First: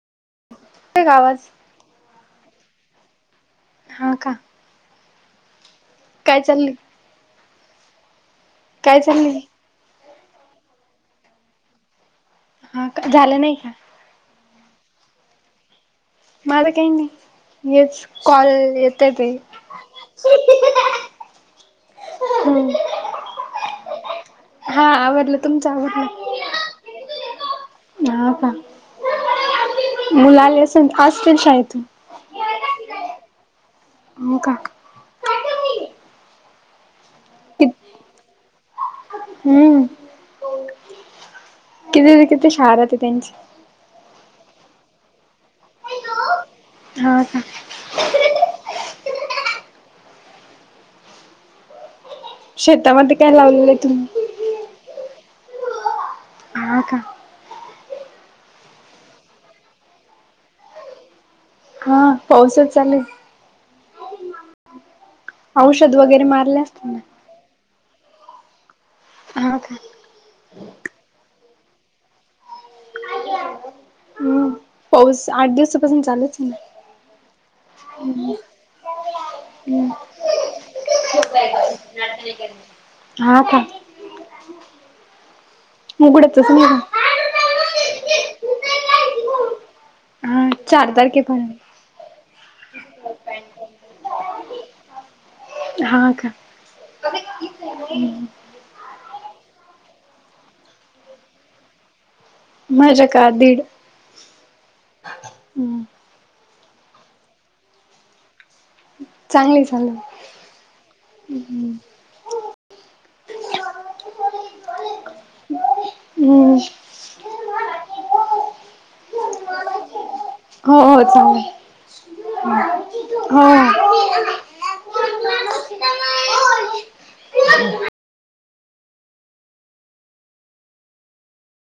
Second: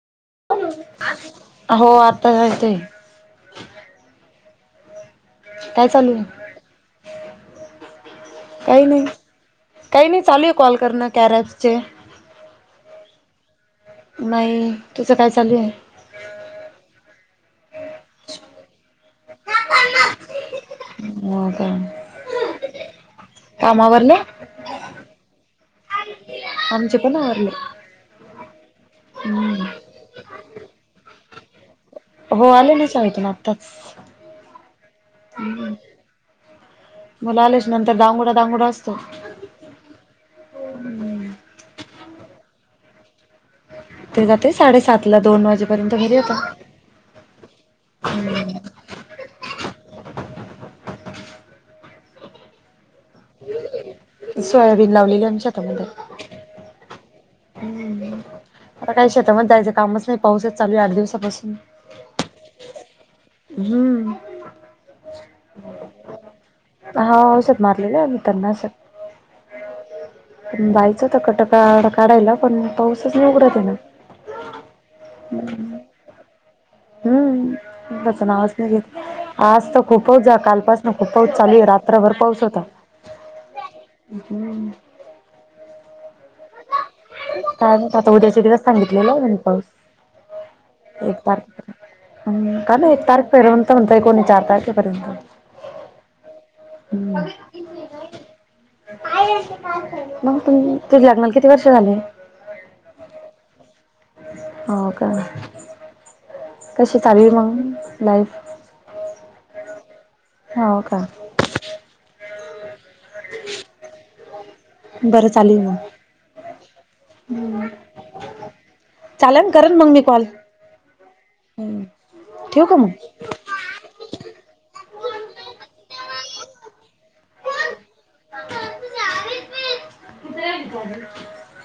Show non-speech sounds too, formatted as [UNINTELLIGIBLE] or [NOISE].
येतोय का आवाज हो आता जायचंय. हा का. काय चालू आहं? काय चाललंय काही काय नाही चाललंय काही नाही चालू आहे कॉल करणं चालू आहे कार्याचे. हा का झालं नाही का? नाही तुझं काय चालू आहे? माझ काही नाही हेच कॉल येत्याती. हो का. हम्. काम आवरले? हा आवरल तुमचं आवरलं? आमचे पण आवरले. हा हा हम्म मुलं आली असतील [INAUDIBLE] शाळेतून? हो आले ना शाळेतून आत्ताच. हो का मुलं कि आल्याच्या नंतर डांगोडा दांगोडा असतो. हम्म किती ते किती शाळा राहते त्यांची? तर साडेसात ला दोन वाजेपर्यंत घरी येतात. हा का. शेतामध्ये काय लावलेलं आहे तुम्ही? सोयाबीन लावलेले आमच्या शेतामध्ये. हा का हम आता काही शेतामध्ये जायचं कामच नाही पाऊसच चालू आहे आठ दिवसापासून. हा पाऊसच चालू आहं. हम्म औषध वगैरे मारले असतील ना. हा पा मारलेले आणि त्यांना असं हा का. बाईचं टकाटका रक्त काढायला पण पाऊसच नाही उघडत आहे ना. हम्म पाऊस आठ दिवसापासून चालूचं आहं. हम्म बस होयाचं नावाचं नाही घेतलं. आज तर हम्म खूपच कालपासनं खूपच पाऊस चालू आहे रात्रभर पाऊस होता. हा का हम्म उघडतंच नाही. काय आणि पातवडाचे दिवस सांगितलेलं पाऊस. धर की फोन. हम् काय माहित [INAUDIBLE] पर्यंत म्हणत कोणी चार तारखेपर्यंत. हो का. मग तुम्ही तुझ्या लग्नाला किती वर्ष झाले? माझे का दीड. हो का कशी चालली मग लाईफ? चांगली चालली. हो का. ह् हम् बरं चालू आहं मग? हम्म. ह्म चालंल करन मग मी कॉल. हो ठेवू का मग हो चालेल हा. हो [UNINTELLIGIBLE]